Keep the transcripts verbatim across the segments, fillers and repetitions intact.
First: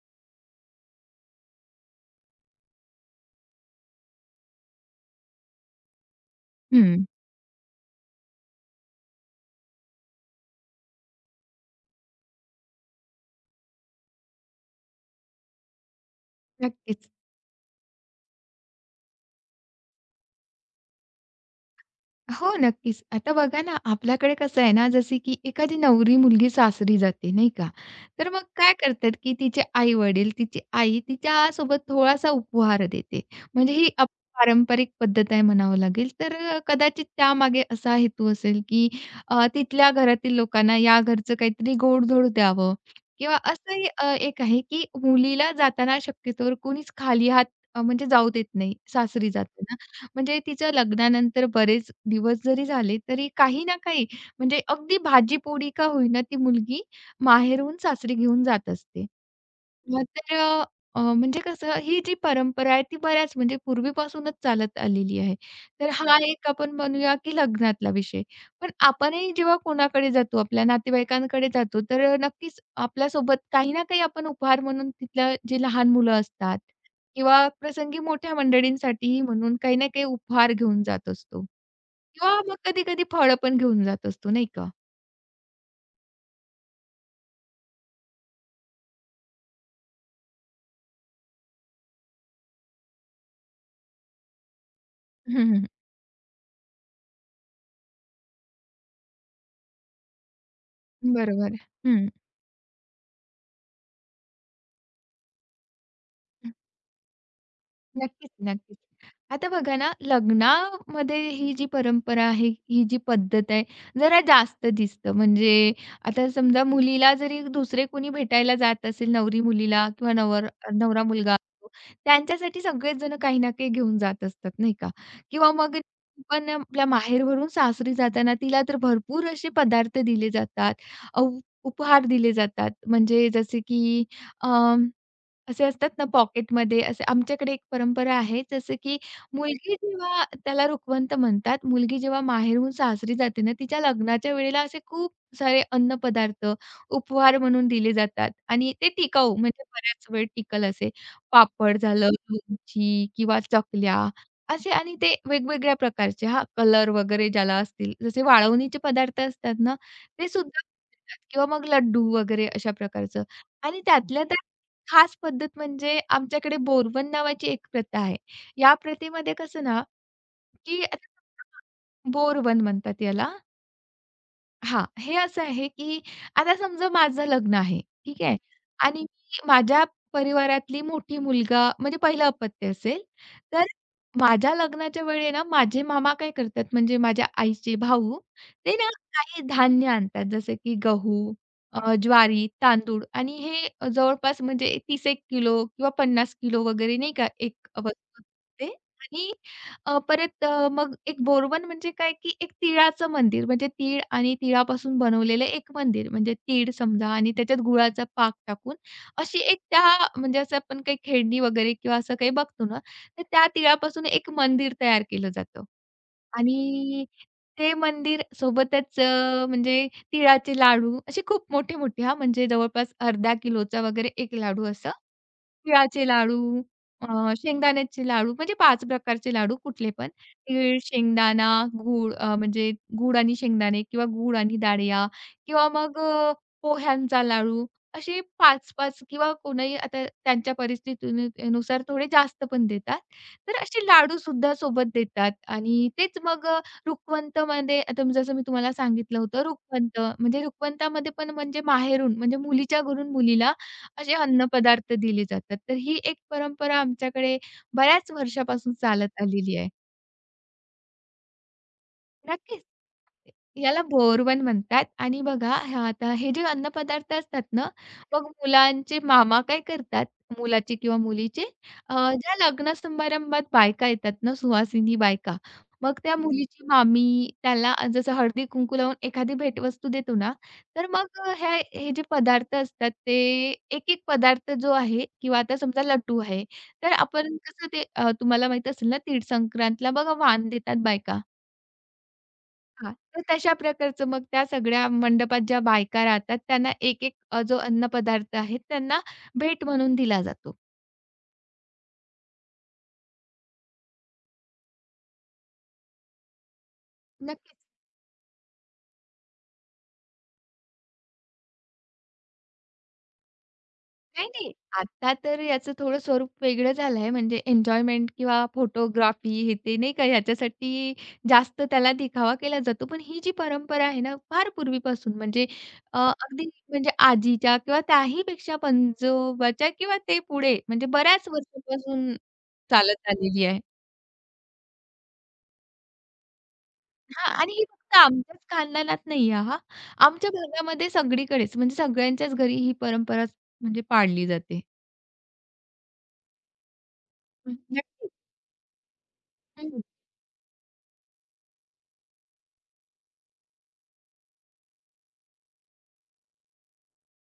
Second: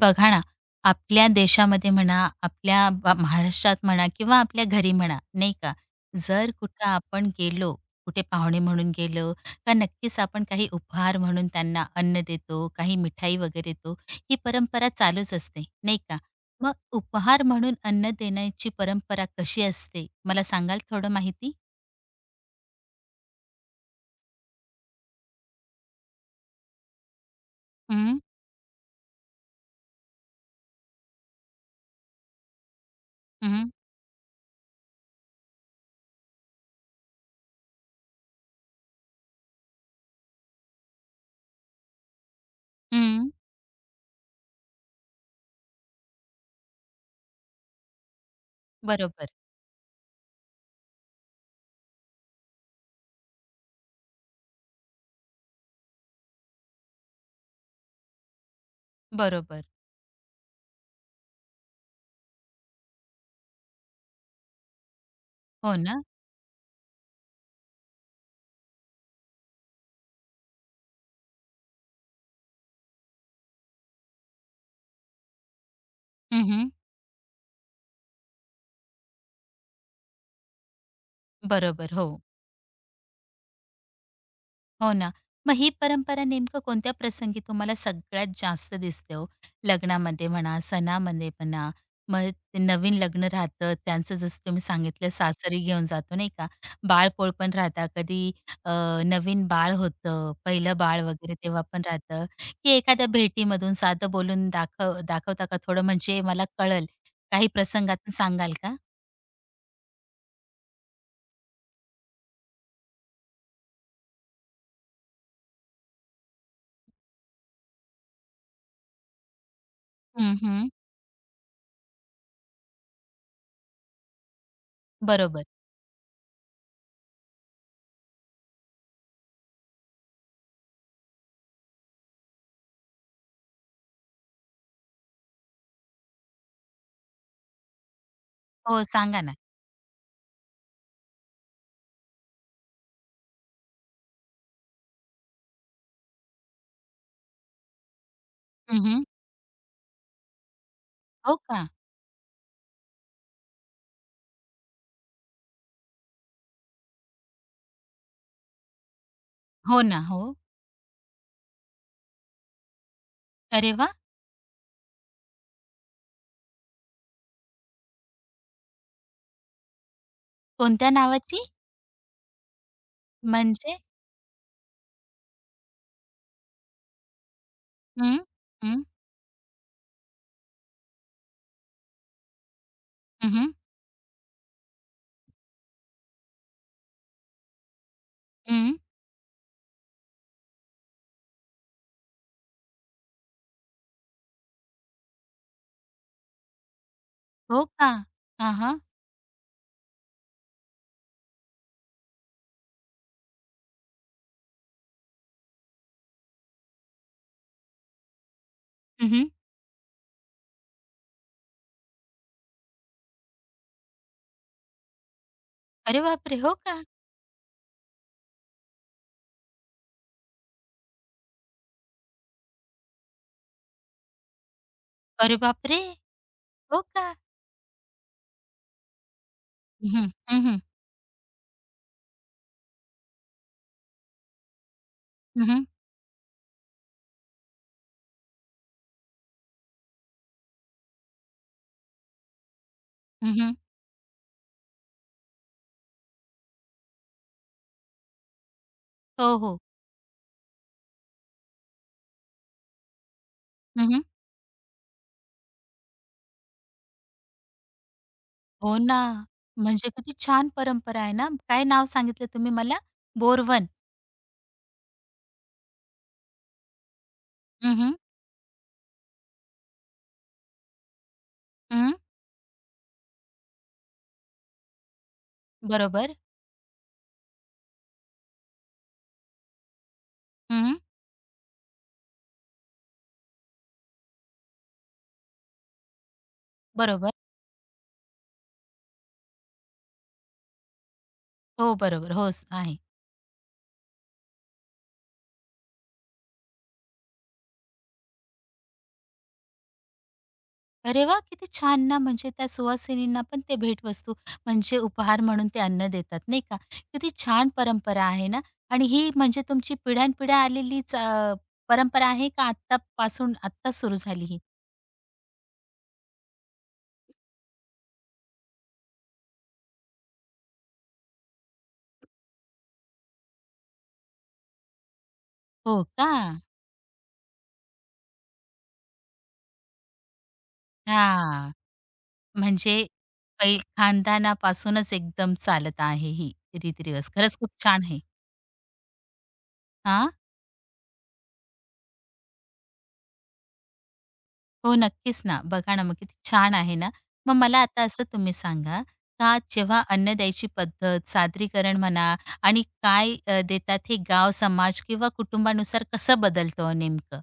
बघा ना, आपल्या देशामध्ये म्हणा, आपल्या बा महाराष्ट्रात म्हणा किंवा आपल्या घरी म्हणा, नाही का? जर कुठं हं, आपण गेलो, कुठे पाहुणे म्हणून गेलो, का नक्कीच आपण काही उपहार म्हणून त्यांना अन्न देतो, काही मिठाई वगैरे देतो. ही परंपरा चालूच असते, नाही का? मग नक्कीच. उपहार म्हणून अन्न देण्याची परंपरा कशी असते? मला सांगाल थोडं माहिती? हो, नक्कीच. आता बघा ना, आपल्याकडे कसं आहे ना, जसे की एखादी नवरी मुलगी सासरी जाते, नाही का? हं, तर मग काय करतात, की तिचे आई-वडील, तिची आई तिच्यासोबत थोडासा उपहार देते. हं, म्हणजे ही आपली पारंपरिक पद्धत आहे म्हणावं लागेल. तर अ, कदाचित त्यामागे असा हेतू असेल, की अ, तिथल्या घरातील लोकांना या घरचं काहीतरी गोड द्यावं हं. किंवा असंही अ, एक आहे, की मुलीला जाताना शक्यतोवर कोणीच खाली हात अ, म्हणजे जाऊ देत नाही बरोबर, सासरी जाताना. म्हणजे तिच्या लग्नानंतर बरेच दिवस जरी झाले, तरी काही ना काही म्हणजे अगदी भाजी पोळी का होईना ती मुलगी माहेरहून सासरी घेऊन जात असते. बरोबर. मग तर अ, अ, म्हणजे कसं ही जी परंपरा आहे ती बऱ्याच म्हणजे पूर्वीपासूनच चालत आलेली आहे. हो तर ना? हा एक आपण म्हणूया की लग्नातला विषय. पण आपणही जेव्हा कोणाकडे जातो, आपल्या नातेवाईकांकडे जातो, तर नक्कीच आपल्यासोबत काही ना काही आपण उपहार म्हणून तिथल्या जे लहान मुलं हं, असतात हं. किंवा प्रसंगी मोठ्या मंडळींसाठीही म्हणून काही ना काही उपहार घेऊन जात असतो बरोबर, हो. किंवा मग कधी-कधी फळं पण घेऊन जात असतो, नाही का? हो ना. मग ही परंपरा नेमकं कोणत्या प्रसंगी तुम्हाला सगळ्यात जास्त दिसते हो? लग्नामध्ये म्हणा, सणामध्ये म्हणा, मग ते नवीन लग्न राहतं, त्यांचं जसं तुम्ही सांगितलं सासरी हं, घेऊन जातो नाही का? बाळपोळ पण राहतात, कधी अ, नवीन बाळ होतं, पहिलं बाळ वगैरे बरोबर. तेव्हा पण हं. राहतं, की एखाद्या भेटीमधून साधं बोलून दाखव दाखवता का थोडं म्हणजे मला कळेल? काही प्रसंगातून नक्कीच, सांगाल का? नक्कीच. आता बघा ना, लग्नामध्ये ही जी परंपरा आहे, ही जी पद्धत आहे, जरा जास्त दिसतं. म्हणजे आता समजा मुलीला जरी दुसरे कोणी भेटायला जात असेल, नवरी मुलीला किंवा हं, नवर हं. नवरा मुलगा असतो, त्यांच्यासाठी सगळेच जण काही ना काही घेऊन जात असतात, नाही का? बरोबर. किंवा मग पण आपल्या माहेरवरून सासरी जाताना तिला तर भरपूर असे पदार्थ दिले जातात, अ, उपहार दिले जातात. म्हणजे जसे की असे असतात ना पॉकेटमध्ये असे आमच्याकडे एक परंपरा आहे जसं हो, की सांगा ना. मुलगी जेव्हा त्याला रुखवंत म्हणतात. मुलगी जेव्हा माहेरहून सासरी जाते ना, तिच्या लग्नाच्या वेळेला असे खूप सारे अन्न अन्नपदार्थ उपहार म्हणून दिले जातात आणि हं, ते हं. टिकाऊ म्हणजे बऱ्याच वेळ टिकल असे. हो का? पापड झालं, लोणची किंवा चकल्या असे आणि ते वेगवेगळ्या प्रकारचे हां, कलर वगैरे ज्याला असतील. जसे वाळवणीचे पदार्थ असतात ना, हो ना. हो. ते सुद्धा देतात. किंवा मग लड्डू वगैरे अशा प्रकारचं अरे आणि वाह! त्यातल्या त्यात खास पद्धत म्हणजे आमच्याकडे बोरवन नावाची एक प्रथा आहे. या प्रथेमध्ये कसं ना, की कोणत्या आता नावाची? बोरवन म्हणतात याला. म्हणजे? हां, हे असं आहे, की आता समजा माझं लग्न आहे, हं, ठीक आहे? हं, आणि मी माझ्या परिवारातली मोठी मुलगा म्हणजे पहिलं अपत्य असेल, हं, हं, तर माझ्या लग्नाच्या वेळी आहे ना, माझे मामा काय करतात म्हणजे माझ्या आईचे भाऊ, ते ना काही धान्य आणतात जसं की गहू, अ, ज्वारी, तांदूळ आणि हे जवळपास म्हणजे तीस एक किलो किंवा पन्नास किलो वगैरे नाही का, एक हो का? वस्तू हां, असते हां. आणि अ, परत अ, मग एक बोरवन म्हणजे काय, की एक तिळाचं मंदिर म्हणजे तीळ आणि तिळापासून बनवलेलं एक मंदिर म्हणजे तीळ समजा आणि त्याच्यात गुळाचा पाक टाकून हं, अशी एक त्या म्हणजे असं आपण काही खेळणी वगैरे किंवा असं काही बघतो ना, तर त्या तिळापासून एक मंदिर तयार केलं जातं. अरे बापरे! हो का? आणि ते मंदिर सोबतच अ, म्हणजे तिळाचे लाडू असे खूप मोठे-मोठे हां, म्हणजे जवळपास अर्धा किलोचा वगैरे एक लाडू असं अरे बापरे! तिळाचे लाडू, हो का? अ, शेंगदाण्याचे लाडू म्हणजे पाच प्रकारचे लाडू हं, कुठले पण. हं, हं, हं, तीळ, शेंगदाणा, गूळ अ, म्हणजे गूळ आणि शेंगदाणे किंवा गूळ आणि डाळिया किंवा मग अ, पोह्यांचा लाडू असे पाच पाच किंवा कोणीही आता त्यांच्या परिस्थितीनु थोडे जास्त पण देतात. तर असे लाडूसुद्धा सोबत देतात आणि तेच मग अ, रुखवंतमध्ये आता मी- जसं मी तुम्हाला सांगितलं हो, होतं हो. रुखवंत म्हणजे रुखवंतामध्ये पण म्हणजे माहेरून म्हणजे मुलीच्या घरून मुलीला हं. असे अन्नपदार्थ दिले जातात. तर ही एक परंपरा आमच्याकडे बऱ्याच वर्षापासून हो ना. चालत आलेली आहे. म्हणजे किती छान परंपरा आहे ना. काय नाव सांगितलं तुम्ही नक्कीच मला? बोरवन. याला बोरवन म्हणतात आणि बघा हे आता हे जे अन्नपदार्थ असतात ना, हं, हं, मग मुलांचे मामा काय करतात, मुलाचे किंवा मुलीचे हं. अ, ज्या लग्न समारंभात बायका येतात ना, सुवासिनी बायका, मग बरोबर. त्या मुलीची मामी त्याला जसं हळदी-कुंकू लावून एखादी भेटवस्तू देतो ना, हं, तर मग अ, हे जे पदार्थ असतात ते एक-एक पदार्थ जो आहे किंवा आता समजा लड्डू आहे, तर बरोबर. आपण कसं ते अ, तुम्हाला माहीत असेल ना, तीळ संक्रांतला बघा वाण देतात बायका. हो, बरोबर. हो, स आहे. हां, तर तशा प्रकारचं मग त्या सगळ्या मंडपात ज्या बायका राहतात त्यांना एक-एक अ, जो अन्नपदार्थ आहे त्यांना भेट म्हणून दिला जातो. अरे वाह! किती छान ना, म्हणजे त्या सुवासिनींना पण ते भेटवस्तू म्हणजे उपहार म्हणून ते अन्न देतात, नाही का? किती छान नक्कीच. परंपरा आहे ना आणि ही म्हणजे तुमची पिढ्यानपिढ्या आलेलीच अ, परंपरा आहे का आत्तापासून आत्ताच सुरू झाली नाही, ही? नाही. आता तर याचं थोडं स्वरूप वेगळं झालं आहे. म्हणजे एन्जॉयमेंट किंवा फोटोग्राफी हे ते नाही का ह्याच्यासाठी जास्त त्याला दिखावा केला जातो. पण ही जी परंपरा आहे ना फार पूर्वीपासून म्हणजे हो अ, का? अगदी म्हणजे आजीच्या किंवा त्याहीपेक्षा पंजोबाच्या किंवा ते पुढे म्हणजे बऱ्याच हां, वर्षांपासून म्हणजे चालत आलेली पै आहे. खानदानापासूनच एकदम चालत आहे ही हां. रीतिरिवाज. खरंच खूप आणि ही छान फक्त आहे. आमच्याच खानदानात नाहीये हां. हां. आमच्या भागामध्ये सगळीकडेच म्हणजे सगळ्यांच्याच घरी ही परंपरा म्हणजे पाळली जाते. हो, नक्कीच ना. बघा ना, मग किती छान आहे ना. मग हं. मला आता असं नक्कीच. तुम्ही सांगा, का जेव्हा हं. अन्न द्यायची पद्धत, सादरीकरण म्हणा आणि काय अ, देतात हे गाव, समाज किंवा कुटुंबानुसार कसं बदलतं हो नेमकं?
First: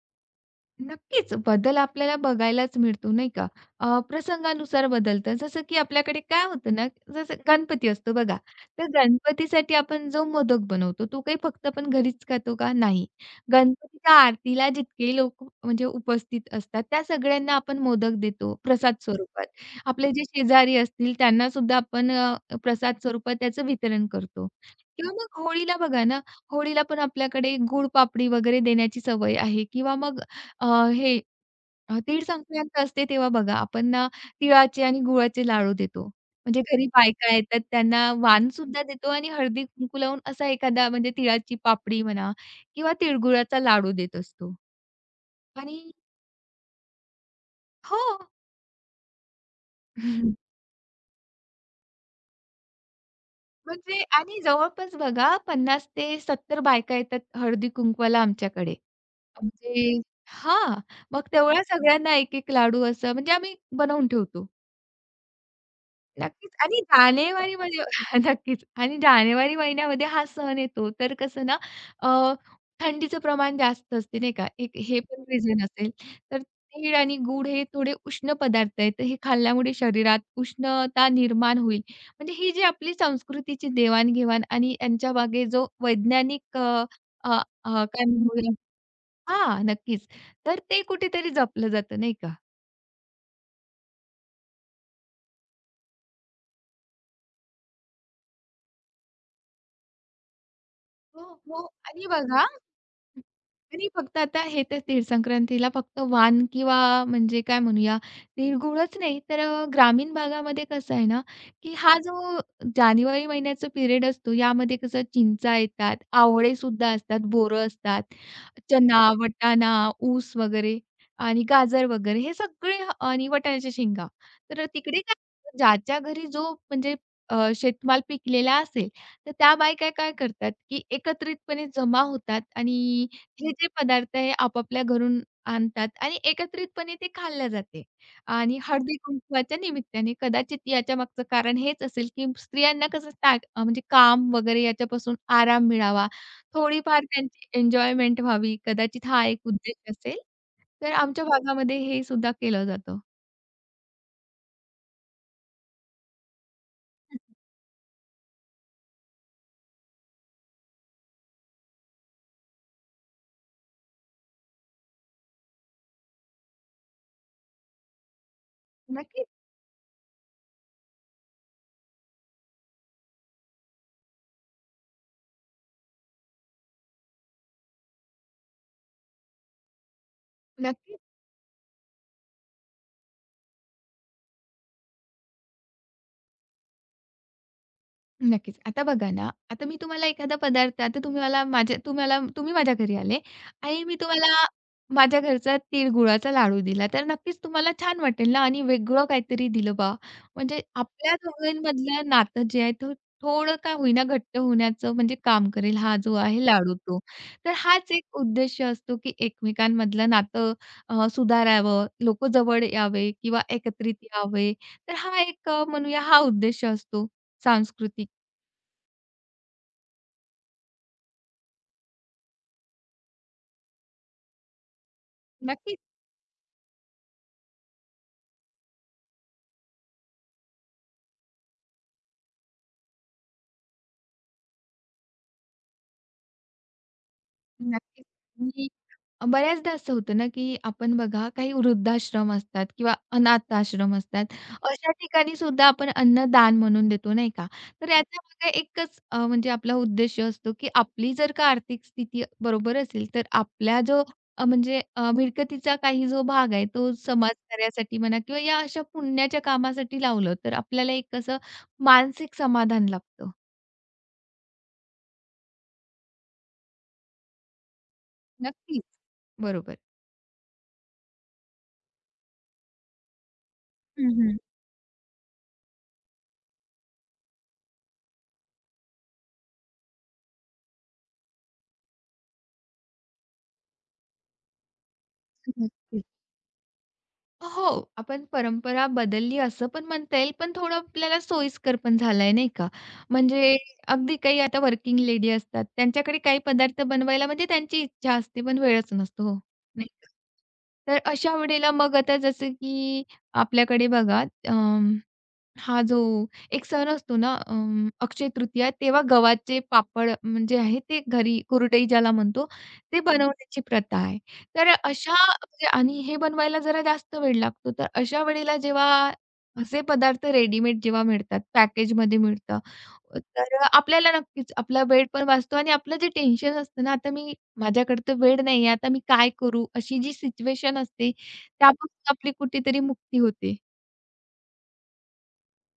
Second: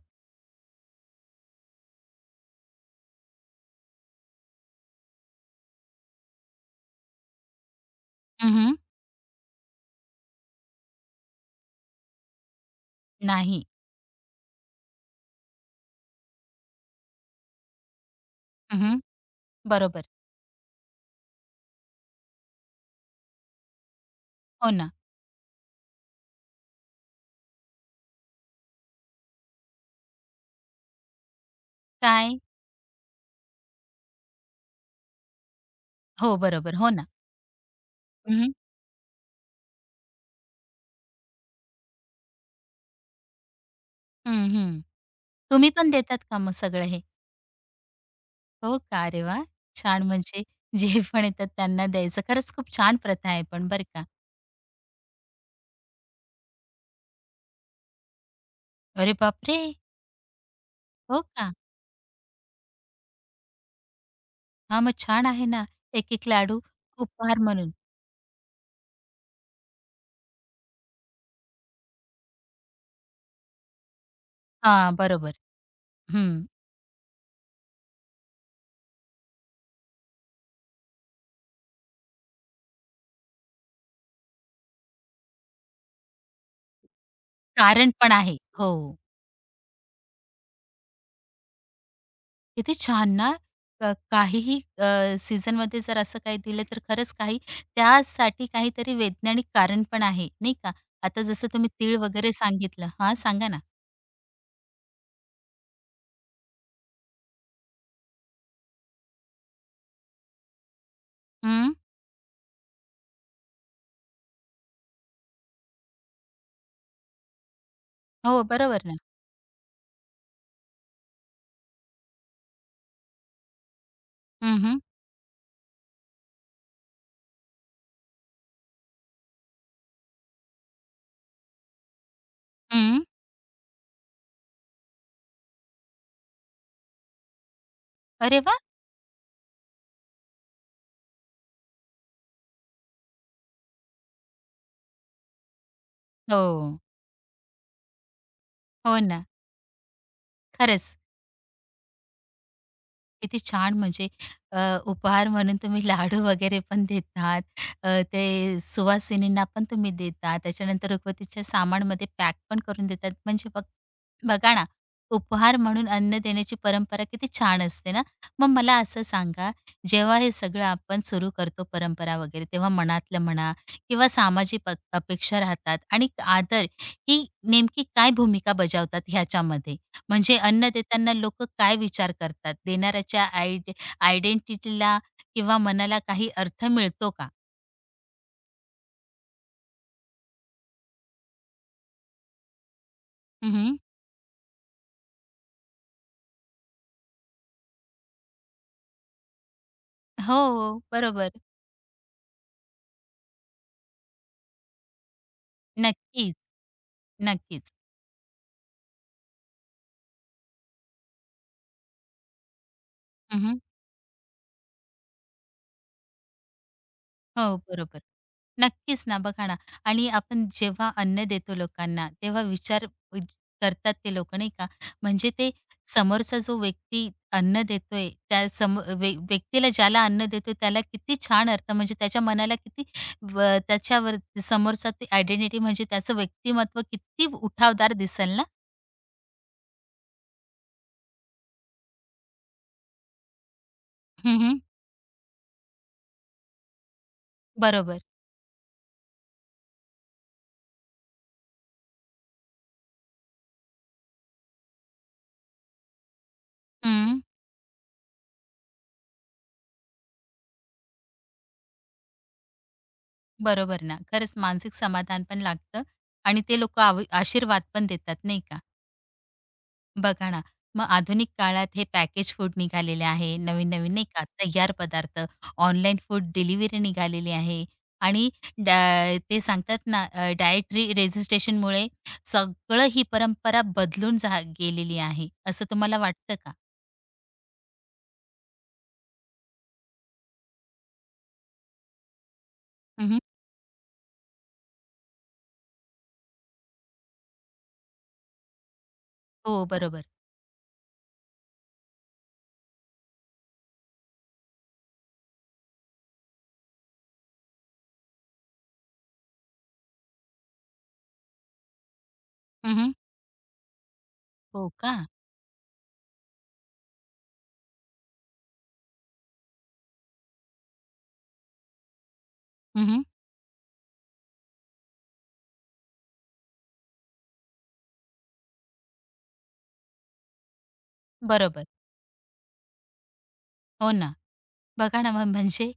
नक्कीच बदल आपल्याला बघायलाच मिळतो नाही का? अ, प्रसंगानुसार बदलतं. जसं की आपल्याकडे काय होतं ना, जसं गणपती असतो बघा, हं, तर गणपतीसाठी आपण जो मोदक बनवतो तो काही फक्त आपण घरीच खातो का? नाही. नाही. गणपतीच्या आरतीला जितके लोक म्हणजे उपस्थित असतात त्या सगळ्यांना आपण मोदक देतो प्रसाद हं, स्वरूपात. बरोबर. आपले जे शेजारी असतील त्यांना सुद्धा आपण अ, प्रसाद स्वरूपात त्याचं वितरण करतो. हो ना. किंवा मग होळीला बघा ना, होळीला पण आपल्याकडे गुळ पापडी वगैरे देण्याची सवय आहे किंवा मग अ, हे अ, तीळ काय? संक्रांत असते तेव्हा बघा आपण ना तिळाचे आणि गुळाचे लाडू देतो. हो, म्हणजे बरोबर. घरी हो ना. बायका येतात त्यांना हं, वाण हं. सुद्धा देतो आणि हळदी कुंकू लावून असा एखादा म्हणजे तिळाची पापडी म्हणा किंवा तिळगुळाचा लाडू देत असतो. तुम्ही आणि पण देतात का मग सगळं हे? हो. हो का? अरे वाह! छान म्हणजे जे पण येतात त्यांना द्यायचं. खरंच खूप छान प्रथा आहे पण बरं म्हणजे का. आणि जवळपास बघा पन्नास ते सत्तर बायका येतात हळदी कुंकवाला आमच्याकडे. अरे बापरे! म्हणजे हां. हो मग का? तेवढ्या सगळ्यांना एक-एक लाडू असं म्हणजे आम्ही बनवून ठेवतो. हा, मग छान आहे ना, एक-एक नक्कीच लाडू आणि उपहार म्हणून. जानेवारीमध्ये नक्कीच आणि जानेवारी महिन्यामध्ये हा सण येतो तर कसं ना अ, थंडीचं प्रमाण जास्त असते नाही का? एक हा, हे पण बरोबर. रिझन असेल. हं. तर तीळ आणि गूळ हे थोडे उष्ण पदार्थ आहेत. तर हे खाल्ल्यामुळे शरीरात उष्णता निर्माण होईल. म्हणजे ही जी आपली संस्कृतीची देवाण आणि यांच्या मागे जो वैज्ञानिक अ, अ, अ, कारण काय पण आहे. म्हणूया हो. हां, नक्कीच. तर ते कुठेतरी जपलं जातं नाही का? किती छान ना, क काहीही अ, सीझनमध्ये जर असं काही दिलं तर खरंच काही त्यासाठी काहीतरी वैज्ञानिक कारण पण आहे, नाही का? आता हो, जसं हो. तुम्ही तीळ आणि वगैरे बघा सांगितलं हा, सांगा ना? आणि फक्त आता हे तर तीळ संक्रांतीला फक्त वाण किंवा म्हणजे काय म्हणूया, तिळगुळच नाही तर अ, ग्रामीण भागामध्ये कसं आहे ना, हं. की हा जो जानेवारी महिन्याचा पिरियड असतो यामध्ये कसं चिंचा येतात, आवळे सुद्धा असतात, बोरं असतात, हो, बरोबर ना. चना, वटाणा, ऊस वगैरे आणि गाजर वगैरे हे सगळे ह- आणि वाटाण्याच्या शेंगा. हं, तर हं. तिकडे काय ज्याच्या घरी जो म्हणजे अ, शेतमाल पिकलेला असेल, तर त्या बायका काय करतात, की एकत्रितपणे जमा होतात आणि हं. हे जे पदार्थ आहे आपापल्या घरून आणतात आणि एकत्रितपणे ते खाल्ल्या जाते अरे वाह! आणि हळदी-कुंकवाच्या निमित्ताने कदाचित याच्या मागचं कारण हेच असेल, की स्त्रियांना कसं ता अ, म्हणजे काम वगैरे याच्यापासून आराम मिळावा, हो. थोडीफार त्यांची एन्जॉयमेंट व्हावी, हो कदाचित ना. हा एक उद्देश असेल. तर खरंच. आमच्या भागामध्ये हे सुद्धा केलं जातं. किती छान! म्हणजे अ, उपहार म्हणून तुम्ही लाडू वगैरे पण हं. देतात. अ, ते सुवासिनींना पण तुम्ही देता. त्याच्यानंतर रुखवतीच्या सामानमध्ये पॅक पण करून देतात. म्हणजे बघ बघा ना, उपहार म्हणून अन्न देण्याची परंपरा किती छान असते ना. मग मला असं नक्कीच, सांगा, जेव्हा हे सगळं आपण सुरू करतो परंपरा वगैरे, तेव्हा मनातलं म्हणा किंवा सामाजिक अ, अपेक्षा राहतात आणि आदर ही नेमकी काय भूमिका बजावतात ह्याच्यामध्ये? म्हणजे अन्न देताना लोक काय विचार करतात? देणाऱ्याच्या आयडे आयडेंटिटीला किंवा मनाला काही अर्थ मिळतो का? नक्कीच. आता बघा ना, आता मी तुम्हाला एखादा पदार्थ आता तुम्ही मला माझ्या तुम्हाला तुम्ही माझ्या घरी आले हं, आणि मी तुम्हाला माझ्या घरचा तिळगुळाचा लाडू दिला, तर नक्कीच तुम्हाला छान वाटेल ना आणि वेगळं काहीतरी दिलं बा. हो, म्हणजे हो. आपल्या बरोबर. दोघांमधलं नातं जे आहे, ते थोडं का होईना घट्ट होण्याचं म्हणजे काम करेल हा जो नक्कीच, आहे लाडू तो. तर नक्कीच. हाच एक उद्देश असतो, की एकमेकांमधलं नातं अ, सुधारावं, लोकं जवळ यावे किंवा हं, एकत्रित यावे. तर हा एक अ, म्हणूया हा उद्देश असतो हो, बरोबर. सांस्कृतिक. नक्कीच ना, बघा ना आणि आपण जेव्हा अन्न देतो लोकांना, तेव्हा विचार वि करतात ते लोकं नाही का? म्हणजे ते नक्कीच, समोरचा जो व्यक्ती अन्न देतोय, त्या सम व्य व्यक्तीला ज्याला अन्न देतोय त्याला किती छान अर्थ म्हणजे त्याच्या मनाला किती व त्याच्यावर समोरचा ती आयडेंटिटी म्हणजे त्याचं व्यक्तिमत्व किती उठावदार नक्कीच. दिसेल ना? आणि बऱ्याचदा असं होतं ना, की आपण बघा काही वृद्धाश्रम असतात किंवा अनाथ आश्रम असतात. हं, हं. अशा ठिकाणी सुद्धा आपण अन्नदान म्हणून देतो, नाही का? तर बरोबर. याचा मागे एकच अ, म्हणजे आपला उद्देश असतो, की आपली जर का आर्थिक स्थिती बरोबर असेल, तर आपला जो अ, म्हणजे अ, मिळकतीचा काही जो भाग आहे, तो हं. समाजकार्यासाठी म्हणा किंवा या अशा पुण्याच्या कामासाठी लावलं, तर आपल्याला एक असं मानसिक समाधान लाभतं. बरोबर ना. खरंच मानसिक समाधान पण लागतं आणि ते लोकं आशीर्वाद पण देतात नाही का? नक्कीच, बरोबर. बघा ना, मग आधुनिक काळात हे पॅकेज फूड निघालेले आहे. नवीन-नवीन नाही हं, का हं. तयार पदार्थ, ऑनलाईन फूड डिलिव्हरी निघालेली आहे आणि डा ते सांगतात ना अ, डायटरी रेझिस्टेशनमुळे सगळं ही परंपरा बदलून जा गेलेली आहे. असं तुम्हाला नक्कीच. वाटतं का? हो, आपण परंपरा बदलली असं पण म्हणता येईल, पण थोडं आपल्याला सोयीस्कर पण झालंय नाही का? हं, म्हणजे अगदी काही आता वर्किंग लेडी असतात, त्यांच्याकडे काही पदार्थ बनवायला म्हणजे त्यांची इच्छा असते, पण वेळच नसतो हो, हो, नाही बरोबर. का? तर अशा वेळेला मग आता जसं की आपल्याकडे बघा अं, हा जो एक सण असतो ना अं, अक्षय तृतीया तेव्हा गव्हाचे पापड म्हणजे आहे ते घरी कुरडई ज्याला म्हणतो हं, ते बनवण्याची प्रथा आहे. हो तर का? अशा म्हणजे आणि हे बनवायला जरा जास्त वेळ लागतो. तर अशा वेळेला जेव्हा असे पदार्थ रेडीमेड जेव्हा मिळतात, पॅकेजमध्ये मिळतं, हं, तर आपल्याला नक्कीच आपला वेळ पण वाचतो आणि आपलं जे टेन्शन असतं ना, आता मी माझ्याकडे तर वेळ नाहीये, आता मी काय करू? अशी जी सिच्युएशन असते बरोबर. त्यापासून आपली कुठेतरी मुक्ती होते. हो ना. बघा ना, मग म्हणजे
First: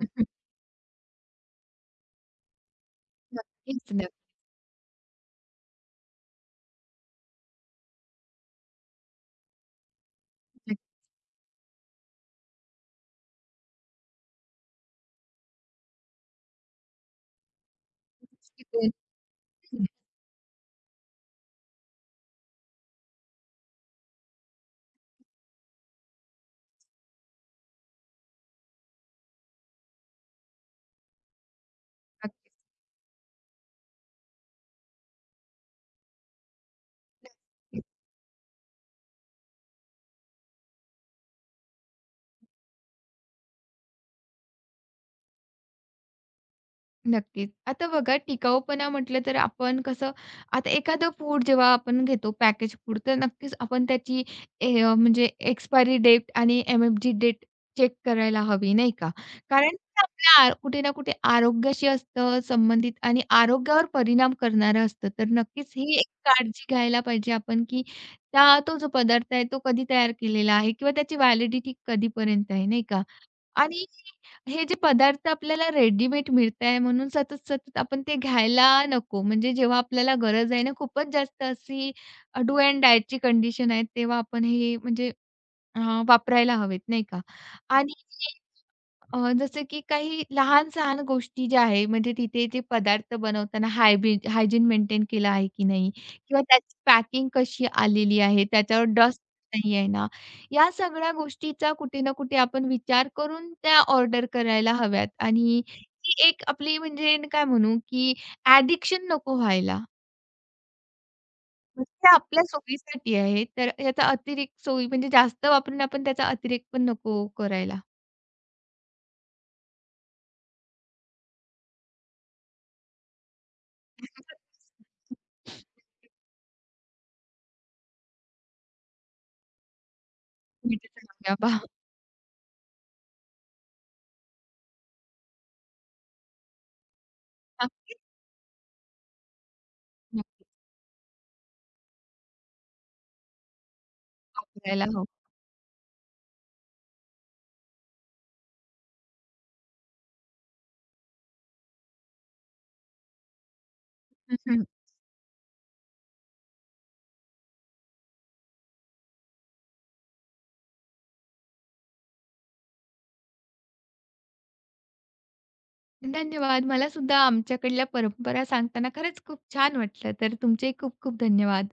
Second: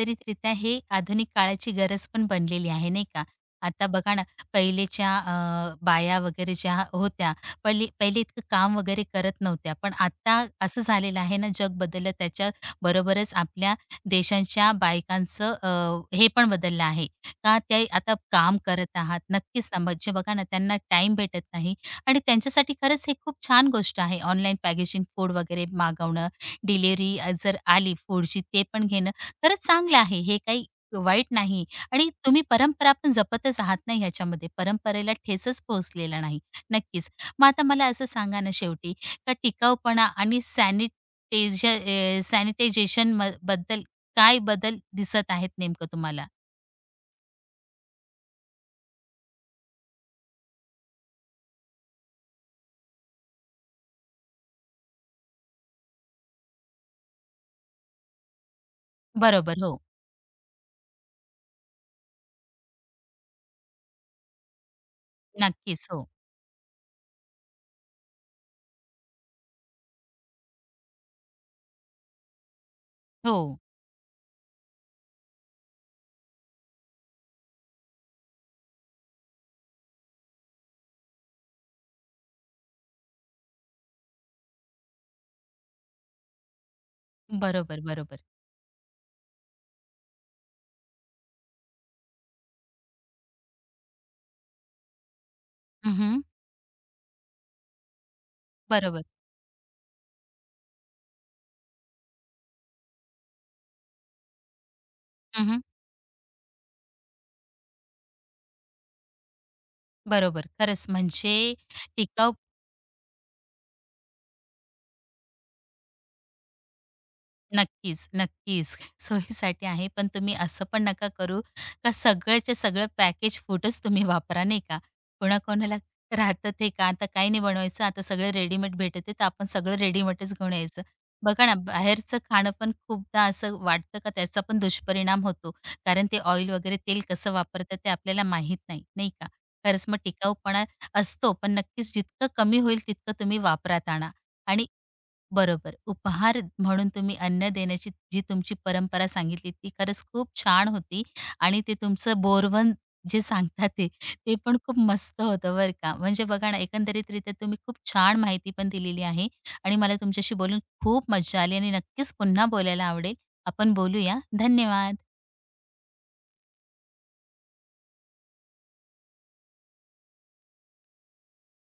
हे आधुनिक काळाची गरज पण बनलेली आहे, नाही का? नक्कीच, आता नक्कीच. बघा ना, पहिलेच्या अ, बाया वगैरे ज्या होत्या, पहिले पहिले इतकं काम वगैरे करत नव्हत्या. पण आता असं झालेलं आहे ना, जग बदललं, त्याच्याबरोबरच आपल्या देशांच्या बायकांचं अ, हे पण बदललं आहे. का ते आता काम शिकून. करत आहात. नक्कीच ना, हं, म्हणजे बघा ना, त्यांना टाईम भेटत नाही आणि त्यांच्यासाठी खरंच हे खूप छान गोष्ट आहे, ऑनलाईन पॅकेजिंग फूड वगैरे मागवणं. डिलिव्हरी अ, जर आली फूडची ते पण घेणं खरंच चांगलं आहे. हे काही वाईट नाही आणि तुम्ही नक्कीच. परंपरा पण जपतच आहात ना ह्याच्यामध्ये. परंपरेला ठेचच पोहोचलेला नाही. नक्कीच. मग आता नक्कीच. मला असं सांगा ना शेवटी का टिकाऊपणा आणि सॅनिटायझ अ, सॅनिटायझेशन म बद्दल काय बदल दिसत आहेत नेमकं तुम्हाला? नक्कीच. आता बघा टिकाऊपणा म्हटलं तर आपण कसं आता एखादं फूड जेव्हा आपण घेतो पॅकेज फूड तर नक्कीच आपण त्याची ए, अ, म्हणजे एक्सपायरी डेट आणि एमएफजी डेट चेक करायला हवी नाही का? बरोबर. कारण हो. ते आपल्या आर कुठे ना कुठे आरोग्याशी असतं संबंधित आणि आरोग्यावर परिणाम करणारं असतं. तर नक्कीच नक्कीच. ही हो. एक काळजी घ्यायला पाहिजे आपण, की त्या तो जो पदार्थ आहे तो कधी तयार केलेला आहे किंवा त्याची व्हॅलिडिटी कधीपर्यंत आहे नाही का? हो. आणि हे जे पदार्थ आपल्याला रेडीमेड मिळताय म्हणून सतत-सतत आपण ते घ्यायला नको. म्हणजे जेव्हा आपल्याला गरज आहे ना, खूपच जास्त अशी डू अँड डायची कंडिशन आहे, तेव्हा आपण हे म्हणजे अ, वापरायला हवेत नाही का? बरोबर, आणि बरोबर. अ, जसं की काही लहान-सहान गोष्टी ज्या आहे, म्हणजे तिथे जे पदार्थ बनवताना हायबी हायजीन मेंटेन केलं आहे की नाही हं, किंवा त्याची पॅकिंग कशी आलेली आहे, त्याच्यावर बरोबर. डस्ट नाही आहे ना, या सगळ्या गोष्टीचा कुठे ना कुठे आपण विचार करून त्या ऑर्डर करायला हव्यात हं, आणि ती एक आपली म्हणजे न काय म्हणू, की ॲडिक्शन नको व्हायला. बरोबर. खरंच म्हणजे म्हणजे आपल्या सोयीसाठी आहे, तर याचा अतिरेक सोयी म्हणजे जास्त वापरून आपण त्याचा अतिरेक पण नको करायला. नक्कीच, नक्कीच. सोयीसाठी आहे, पण तुम्ही असं पण नका करू का सगळंच्या सगळं पॅकेज फूडच तुम्ही वापरा, नाही का. कोणाकोणाला राहतं ते का आता काही नाही बनवायचं, आता सगळं रेडीमेड भेटते, आहे, तर आपण सगळं रेडीमेडच घेऊन यायचं. मीठ लावूया बघा ना, बा. बाहेरचं खाणं पण खूपदा असं वाटतं का त्याचा पण दुष्परिणाम होतो. कारण ते ऑइल वगैरे तेल कसं वापरतात ते आपल्याला माहीत नाही, नाही का. खरंच मग टिकाऊपणा असतो, पण नक्कीच जितकं कमी होईल तितकं तुम्ही वापरात आणा आणि वापरायला. हो. बरोबर. उपहार म्हणून तुम्ही अन्न देण्याची जी तुमची परंपरा सांगितली ती खरंच खूप छान होती आणि ते तुमचं बोरवन जे सांगतात ते, ते पण हं, खूप मस्त होतं बरं का. म्हणजे बघा ना, एकंदरीतरीत्या तुम्ही खूप छान माहिती पण दिलेली आहे आणि मला तुमच्याशी बोलून खूप मज्जा आली आणि नक्कीच पुन्हा बोलायला आवडेल. आपण बोलूया. धन्यवाद. धन्यवाद. मला सुद्धा आमच्याकडल्या परंपरा सांगताना खरंच खूप छान वाटलं. तर तुमचे खूप खूप धन्यवाद.